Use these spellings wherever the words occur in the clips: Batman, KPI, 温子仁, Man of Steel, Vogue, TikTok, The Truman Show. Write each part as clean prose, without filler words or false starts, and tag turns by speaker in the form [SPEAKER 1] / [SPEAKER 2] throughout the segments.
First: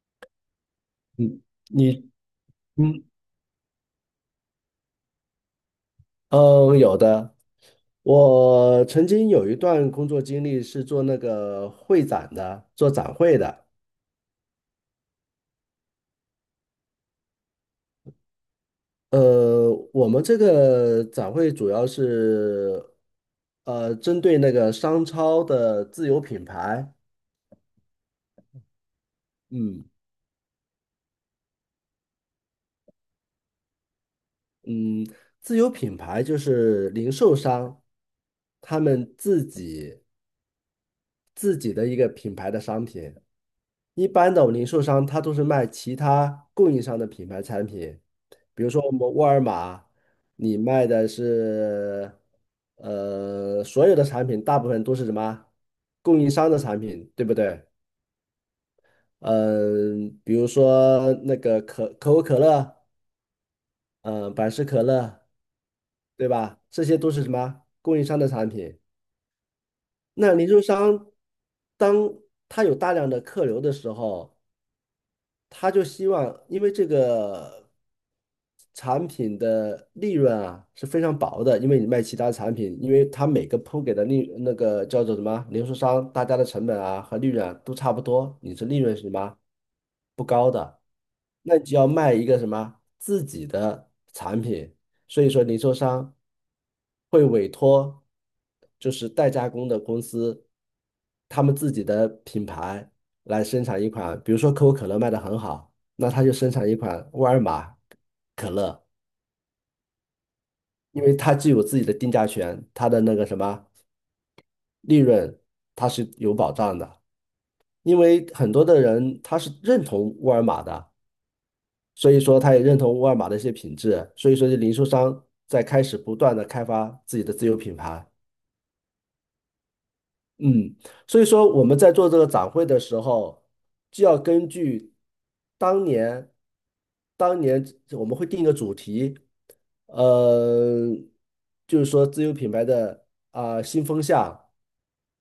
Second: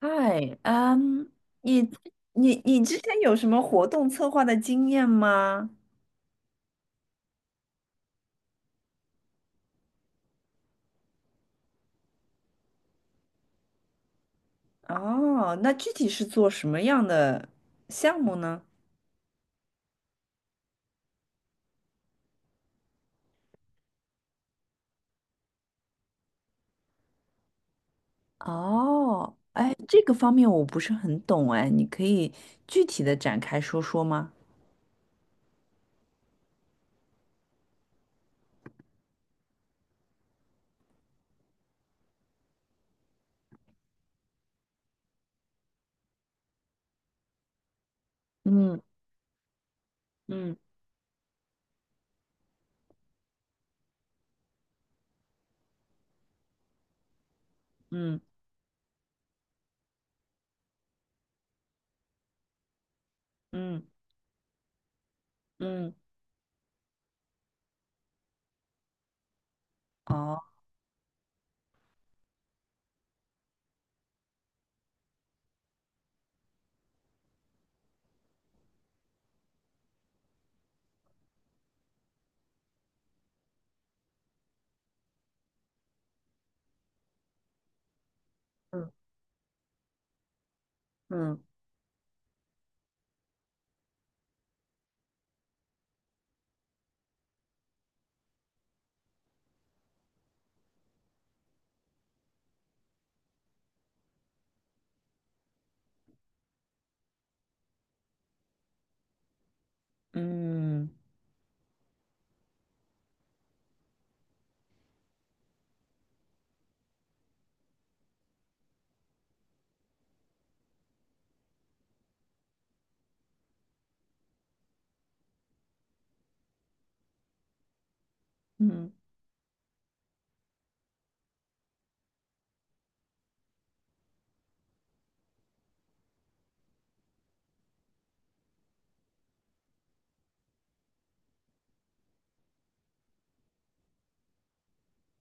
[SPEAKER 1] 嗨，
[SPEAKER 2] 嗯，
[SPEAKER 1] 你
[SPEAKER 2] 你
[SPEAKER 1] 你之
[SPEAKER 2] 嗯
[SPEAKER 1] 前有什么活动策划的经验吗？
[SPEAKER 2] 嗯，有的。我曾经有一段工作经历是做那个会展的，做展会的。
[SPEAKER 1] 哦，那具体是做什么样的项目呢？
[SPEAKER 2] 我们这个展会主要是针对那个商超的自有品牌。
[SPEAKER 1] 哦，哎，
[SPEAKER 2] 嗯
[SPEAKER 1] 这个方面我不是很懂，哎，你可以具体的展开说说吗？
[SPEAKER 2] 嗯，自有品牌就是零售商他们自己的一个品牌的商品。一般的我们零售商他都是卖其他供应商的品牌产品，比如
[SPEAKER 1] 嗯。
[SPEAKER 2] 说我们沃尔玛，
[SPEAKER 1] 嗯。
[SPEAKER 2] 你卖的是所有的产品，大部分都是什么供应商的产品，对不对？
[SPEAKER 1] 嗯。
[SPEAKER 2] 嗯、比如说那个可口可乐，
[SPEAKER 1] 嗯。
[SPEAKER 2] 嗯、百事可乐，
[SPEAKER 1] 嗯。
[SPEAKER 2] 对吧？这些都是什么供应商的产品。那
[SPEAKER 1] 哦。
[SPEAKER 2] 零售商当他有大量的客流的时候，他就希望，因为这个产品的利润啊是非常薄的，因为你卖其他产品，因为他每个铺给的那个叫做什么零售商，大家的成本啊和利润啊都差不多，你是利润是什么不高的，
[SPEAKER 1] 嗯。
[SPEAKER 2] 那你就要卖一个什么自己的产品，所以说零售商会委托就是代加工的公司，他们自己的品牌来生产一款，比如说可口可乐卖得很好，那他就生产一款沃尔玛可乐，
[SPEAKER 1] 嗯。
[SPEAKER 2] 因为它具有自己的定价权，它的那个什么利润它是有保障的，因为很多的人他是认同沃尔玛的。所以说他也认同沃尔玛的一些品质，所以说这零售商在开始不断的开发自己的自有品牌。
[SPEAKER 1] 嗯。
[SPEAKER 2] 嗯，所以说我们在做这个展会的时候，就要根据当年，当年我们会定一个主题，呃，就是说自有品牌的啊、新风向，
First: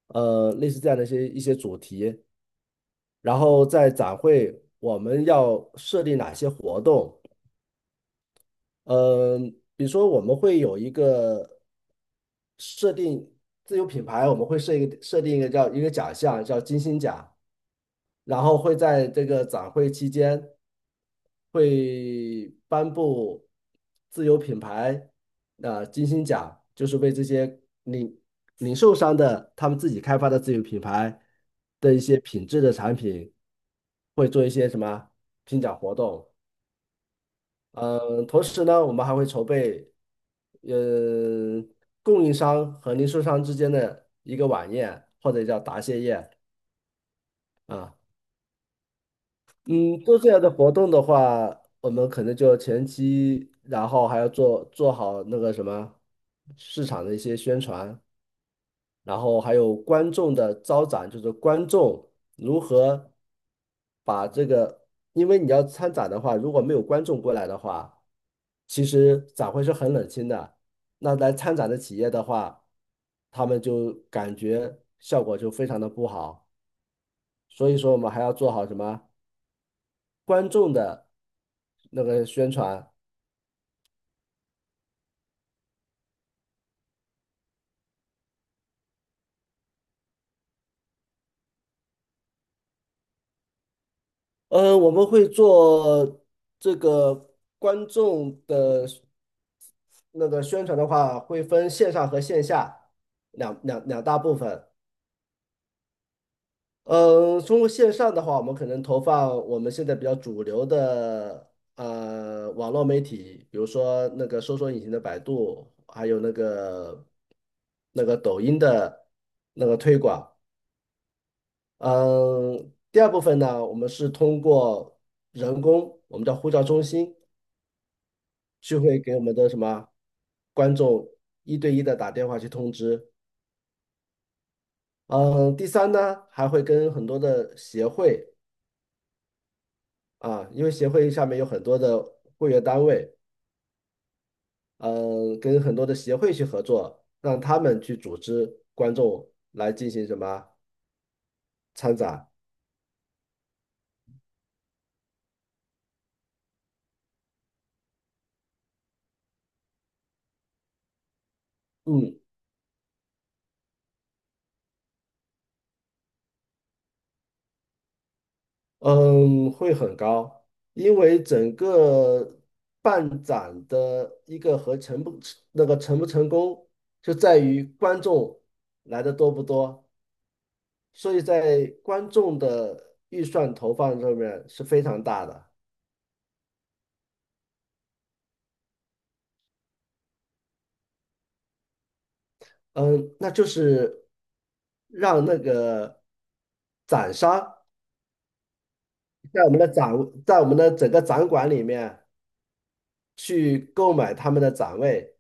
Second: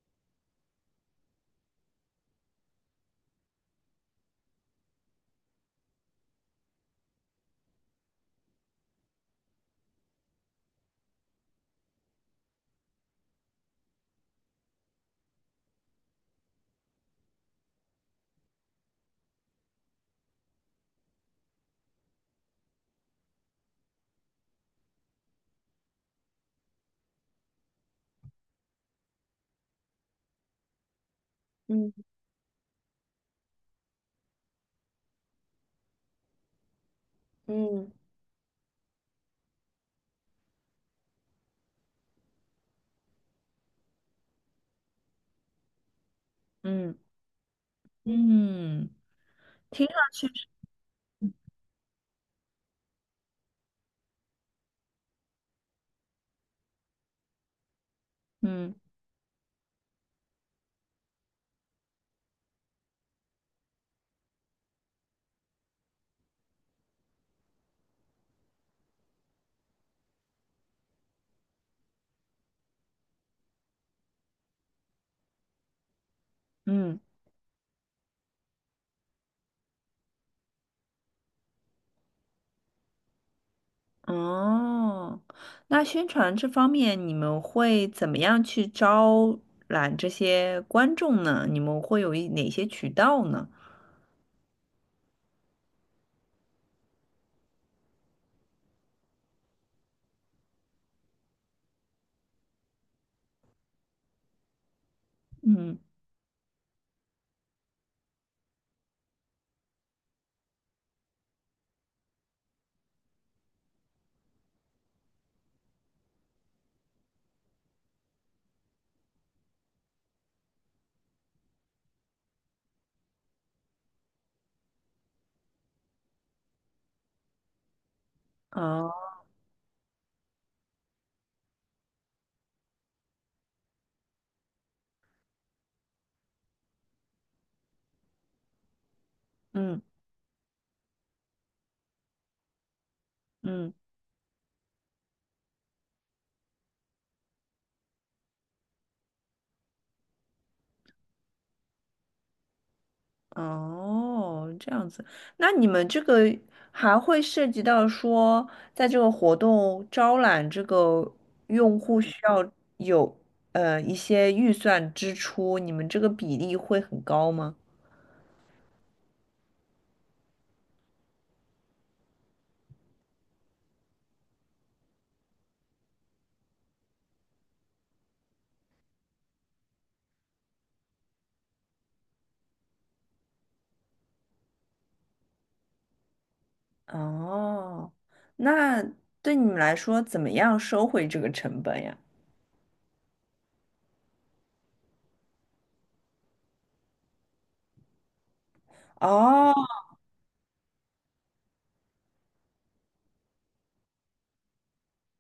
[SPEAKER 2] 类似这样的一些主题，然后在展会我们要设立哪些活动，嗯，比如说我们会有一个设定自有品牌，我们会设定一个叫一个奖项叫金星奖，然后会在这个展会期间会颁布自有品牌啊、金星奖，就是为这些零售商的他们自己开发的自有品牌的一
[SPEAKER 1] 嗯。
[SPEAKER 2] 些品质的产品，会做一些什么评奖活动。
[SPEAKER 1] 嗯。
[SPEAKER 2] 嗯，同时呢，我们还会筹备，呃，供应商和零售商之间的一个晚宴，或者叫答谢宴
[SPEAKER 1] 嗯。
[SPEAKER 2] 啊。
[SPEAKER 1] 嗯。听上
[SPEAKER 2] 嗯，做
[SPEAKER 1] 去
[SPEAKER 2] 这样
[SPEAKER 1] 是，
[SPEAKER 2] 的活动的话，我们可能就前期，然后还要做好那个什么市场的一些宣传。
[SPEAKER 1] 嗯。
[SPEAKER 2] 然后还有观众的招展，就是观众如何把这个，因为你要参展的话，如果没有观众过来的话，其实展会是很冷清的。那来参展的企业的话，他们就感觉效果就非常的不好。
[SPEAKER 1] 嗯。
[SPEAKER 2] 所以说，我们还要做好什么观众的那个宣传。
[SPEAKER 1] 哦，那宣传这方面，你们会怎么样去招揽这些观众呢？你们会有哪些渠道呢？
[SPEAKER 2] 我们会做这个观众的那个宣传的话，会分线上和线下两大部分。
[SPEAKER 1] 嗯。
[SPEAKER 2] 嗯，通过线上的话，我们可能投放我们现在比较主流的网络媒体，比如说那个搜索引擎的百度，还有那个抖音的那个推广。嗯，第二部分呢，我们是通过人工，我们叫呼叫中心，就会
[SPEAKER 1] 哦。
[SPEAKER 2] 给我们的什么观众一对一的打电话去通知。嗯，第三呢，还会跟很多的协会
[SPEAKER 1] 嗯。
[SPEAKER 2] 啊，因为协会下面有很多的会员单位，
[SPEAKER 1] 嗯。
[SPEAKER 2] 嗯，跟很多的协会去合作，让他们去组织观众来进行什么参展。
[SPEAKER 1] 哦，这样子。那你们这个还会涉及到说，在这个活动招揽这个用户需
[SPEAKER 2] 嗯
[SPEAKER 1] 要有一些预算支出，你们这个比例会很高吗？
[SPEAKER 2] 嗯，会很高，因为整个办展的一个和成不那个成不成功，就在于观众来的多不多，所以在观众的预算投放上面是非常大的。
[SPEAKER 1] 哦，那对你们来说，怎么样收回这个成本呀？
[SPEAKER 2] 嗯，那就是让那个展商在我
[SPEAKER 1] 哦，
[SPEAKER 2] 们的展，在我们的整个展馆里面去购买他们的展位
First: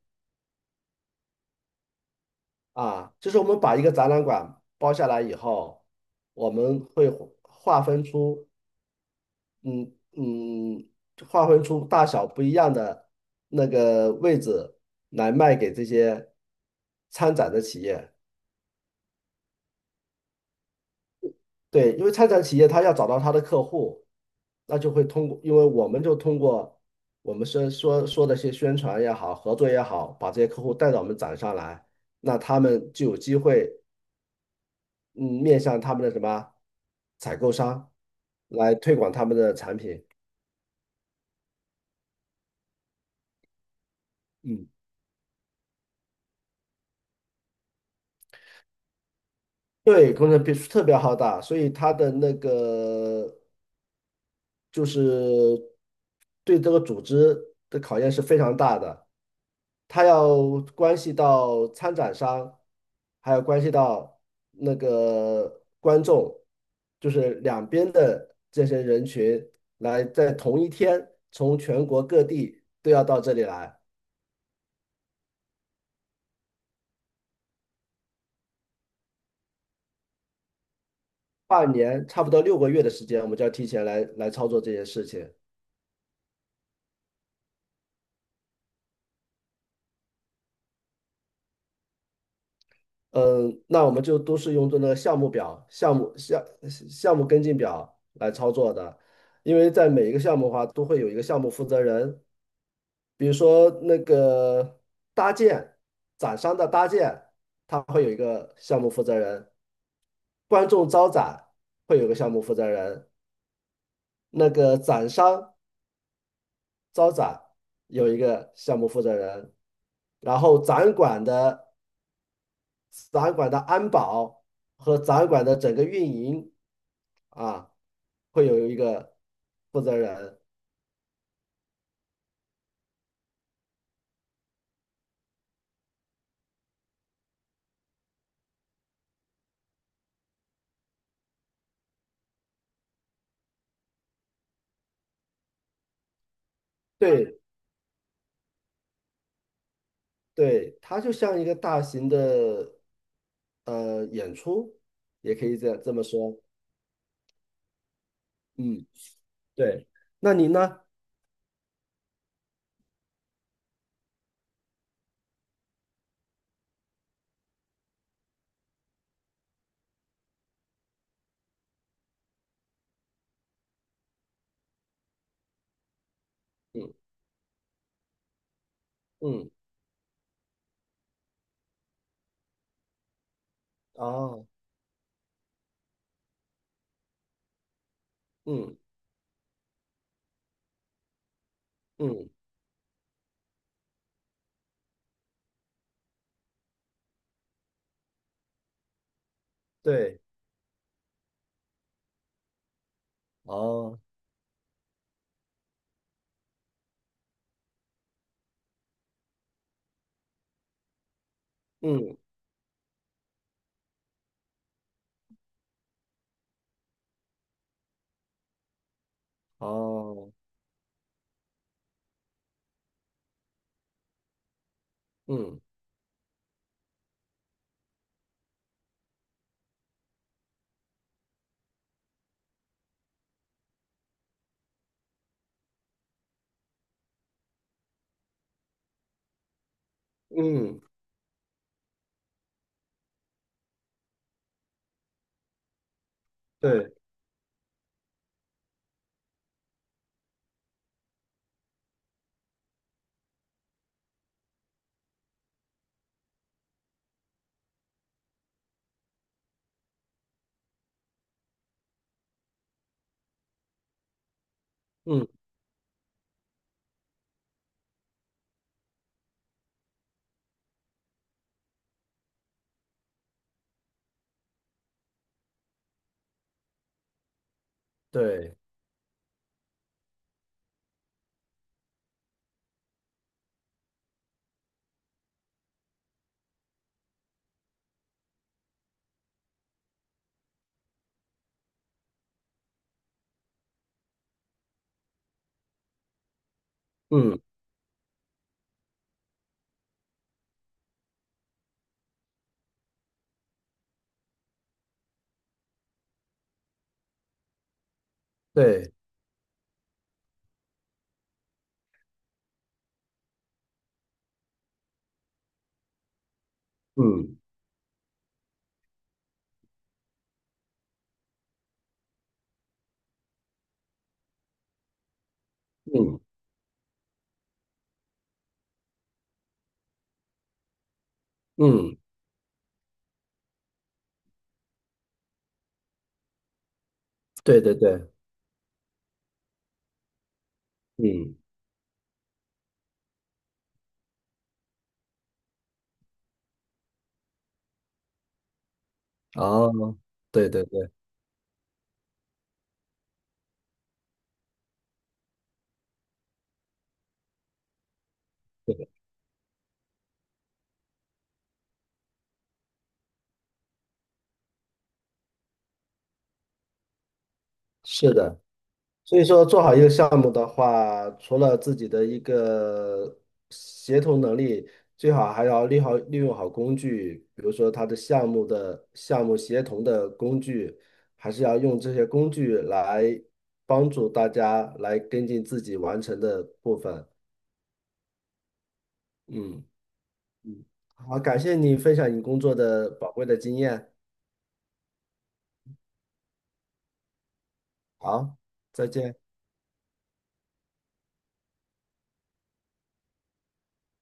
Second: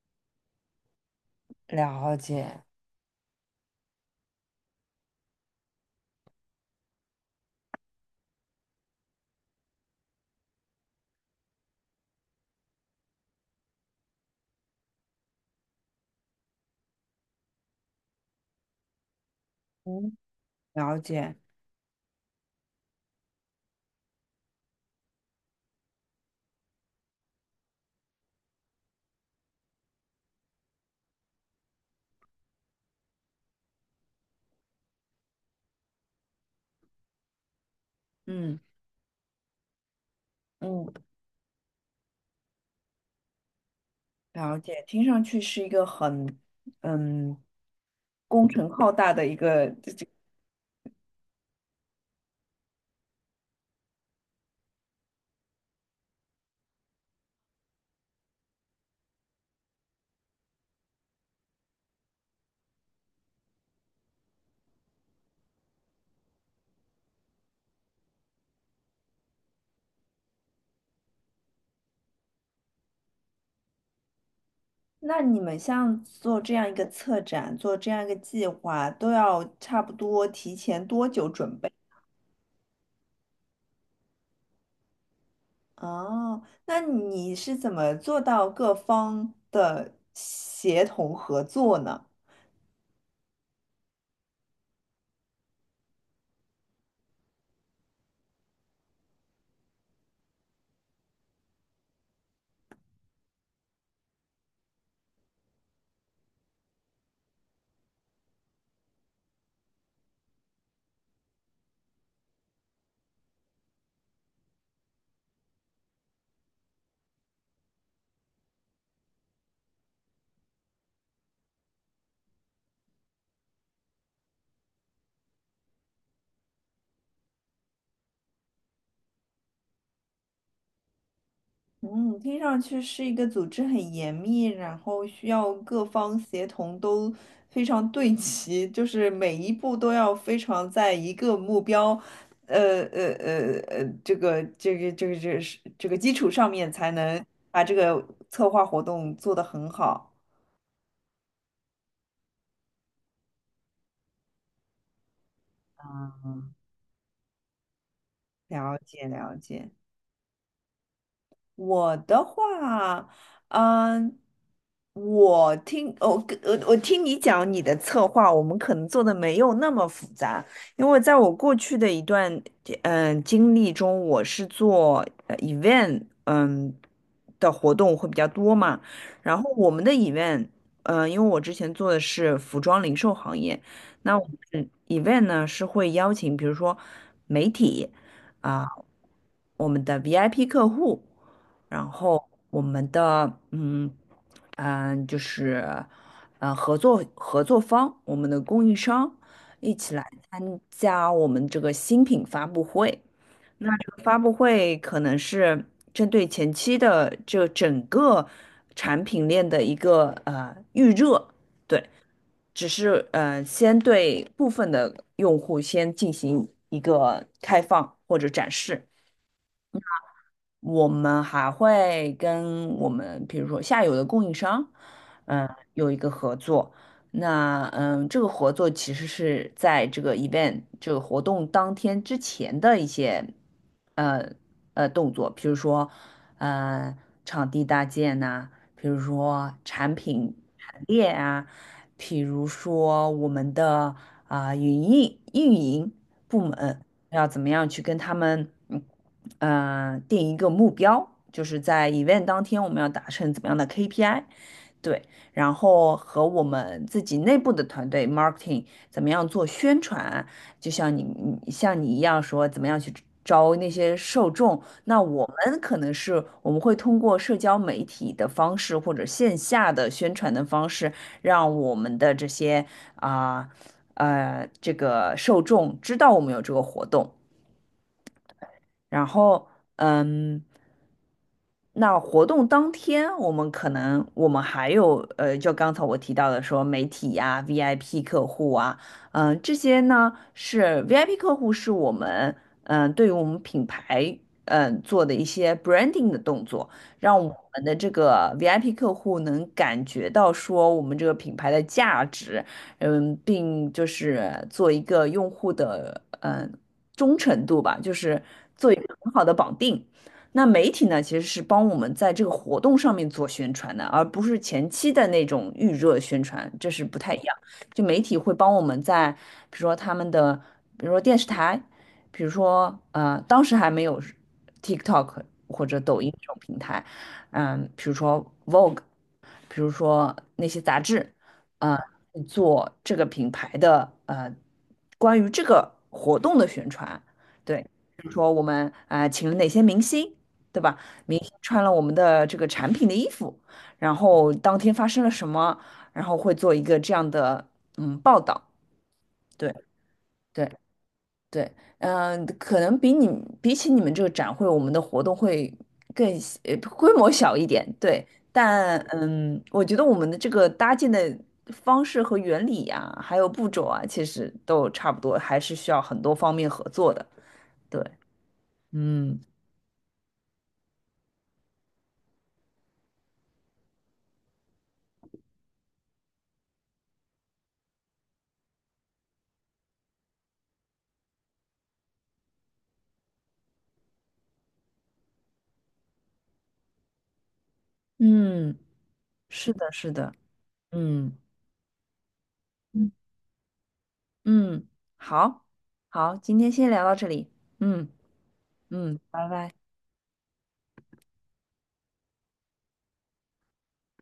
[SPEAKER 1] 了解。
[SPEAKER 2] 啊，就是我们把一个展览馆包下来以后，我们会划分出，嗯嗯，划分出大小不一样的那个位置来卖给这些参展的企业。
[SPEAKER 1] 嗯。了解。
[SPEAKER 2] 对，因为参展企业他要找到他的客户，那就会通过，因为我们就通过我们说的些宣传也好，合作也好，把这些客户带到我们展上来，那他们就有机会，嗯，面向他们的什么采购商
[SPEAKER 1] 嗯。
[SPEAKER 2] 来推广他们的产品。
[SPEAKER 1] 嗯。了
[SPEAKER 2] 嗯，
[SPEAKER 1] 解。听上去是一个很嗯工程浩大的一个这。
[SPEAKER 2] 对，工程必须特别浩大，所以他的那个就是对这个组织的考验是非常大的，它要关系到参展商，还有关系到那个观众，就是两边的这些人群来在同一天从全国各地都要到这里来，
[SPEAKER 1] 那你们像做这样一个策展，做这样一个计划，都要差不多提前多久准备？
[SPEAKER 2] 半年差不多六个月的时间，我们就要提前来操作这些事情。
[SPEAKER 1] 哦，那你是怎么做到各方的协同合作呢？
[SPEAKER 2] 嗯，那我们就都是用这个项目表、项目跟进表来操作的，因为在每一个项目的话，都会有一个项目负责人，比如说那个搭建展商的搭建，他会有一个项目负责人；观众招展会有个项目负责人，那个展商招展有一个项目负责人，然后展览馆的安保和展览馆的整个运营啊，会有一个负责人。
[SPEAKER 1] 嗯，听上去是一个组织很严密，然后需要各方协同都非常对齐，就是每一步都要非常在一个目标，这个是这个基础上面才能
[SPEAKER 2] 对
[SPEAKER 1] 把这个策划活动做得很好。
[SPEAKER 2] 对，它就像一个大型的演出，也可以这么说。
[SPEAKER 1] 了
[SPEAKER 2] 嗯，
[SPEAKER 1] 解了解。
[SPEAKER 2] 对。那您呢？
[SPEAKER 1] 我的话，嗯，我听我跟我我听你讲你的策划，我们可能做的没有那么复杂，因为在我过去的一段经历中，我是做event
[SPEAKER 2] 嗯
[SPEAKER 1] 的活动会比较多嘛，然后
[SPEAKER 2] 嗯，
[SPEAKER 1] 我们的 event 因为我之前做的是服装零售行业，那我
[SPEAKER 2] 哦，
[SPEAKER 1] 们 event 呢是会邀请比如说媒体。啊、
[SPEAKER 2] 嗯
[SPEAKER 1] 我们的 VIP 客户，然后
[SPEAKER 2] 嗯，
[SPEAKER 1] 我们的嗯嗯、就是合作方，我们的供应商一起来
[SPEAKER 2] 对，
[SPEAKER 1] 参加我们这个新品发布会。那这
[SPEAKER 2] 哦，
[SPEAKER 1] 个发布会可能是针对前期的这整个产品链的一个预热，对，
[SPEAKER 2] 嗯
[SPEAKER 1] 只是先对部分的用户先进行一个开放或者展示。
[SPEAKER 2] 哦，
[SPEAKER 1] 我们还会跟我们，比如说下游的供应商，嗯、
[SPEAKER 2] 嗯
[SPEAKER 1] 有一个合作。那这个合作其实是在这个 event 这个活动当天之前的一些呃动作，比如说呃场地搭建呐、比如说产品陈
[SPEAKER 2] 嗯，
[SPEAKER 1] 列啊，比如说我们的啊、运营。部门。
[SPEAKER 2] 对，
[SPEAKER 1] 要怎么样去跟他们，嗯，定一个目标，就是在 event 当天我们要达成怎么样的 KPI，对，然后和我们自己内部的团队 marketing 怎么样做宣传，就像你一样说怎么样去招那些受众，那我
[SPEAKER 2] 嗯
[SPEAKER 1] 们可能是我们会通过社交媒体的方式或者线下的宣传的方式，让我们的这些啊。这个受众知道我们有这个活动，
[SPEAKER 2] 对，
[SPEAKER 1] 然后嗯，那活动当天，我们还有，就刚才我提到的说媒体呀、VIP 客户啊，这些呢是 VIP 客户是我们对于我们品牌做的一些 branding 的动作，让我
[SPEAKER 2] 嗯
[SPEAKER 1] 们的这个 VIP 客户能感觉到说我们这个品牌的价值，嗯，并就是做一个用户的忠诚度吧，就是做一
[SPEAKER 2] 对，
[SPEAKER 1] 个很好的绑定。那媒体呢，其实是帮我们在这个活动上面做宣传的，而不是前期的那种预热宣传，这是不太一
[SPEAKER 2] 嗯
[SPEAKER 1] 样。就媒体会帮我们在，比如说他们的，比如说电视台，比如说当时还没有 TikTok 或者抖音
[SPEAKER 2] 嗯
[SPEAKER 1] 这种平台，嗯、比如说 Vogue，比如说那些杂志，呃，
[SPEAKER 2] 嗯，
[SPEAKER 1] 做这个品牌的关于这个活动的宣传，对，
[SPEAKER 2] 对对
[SPEAKER 1] 比
[SPEAKER 2] 对，
[SPEAKER 1] 如说我们啊、请了哪些明星。对吧？明星
[SPEAKER 2] 嗯。
[SPEAKER 1] 穿了我们的这个产品的衣服，然后当天发生了什么，然后会做一个这样的嗯报道。对
[SPEAKER 2] 哦，
[SPEAKER 1] 对
[SPEAKER 2] 对对对，
[SPEAKER 1] 对，嗯、可能比起你们这个展会，我们的活动会更小规模小一点。对，
[SPEAKER 2] 对
[SPEAKER 1] 但
[SPEAKER 2] 的，
[SPEAKER 1] 嗯，我觉得我们的这个搭建的方式和原理呀、还有步骤啊，其实都差不多，还是需要很多方面合作的。对，
[SPEAKER 2] 是的。所
[SPEAKER 1] 嗯。
[SPEAKER 2] 以说，做好一个项目的话，除了自己的一个协同能力，最好还要利用好工具，比如说它的项目协同的工具，还是要用这些工具来帮助大家来跟进自己完成的部分。
[SPEAKER 1] 嗯，是
[SPEAKER 2] 嗯
[SPEAKER 1] 的，是的，
[SPEAKER 2] 嗯，
[SPEAKER 1] 嗯。
[SPEAKER 2] 好，感谢你分享你工作的宝贵的经验。
[SPEAKER 1] 嗯，好，好，今天先聊到这里。嗯。
[SPEAKER 2] 好，再
[SPEAKER 1] 嗯，
[SPEAKER 2] 见。
[SPEAKER 1] 拜拜。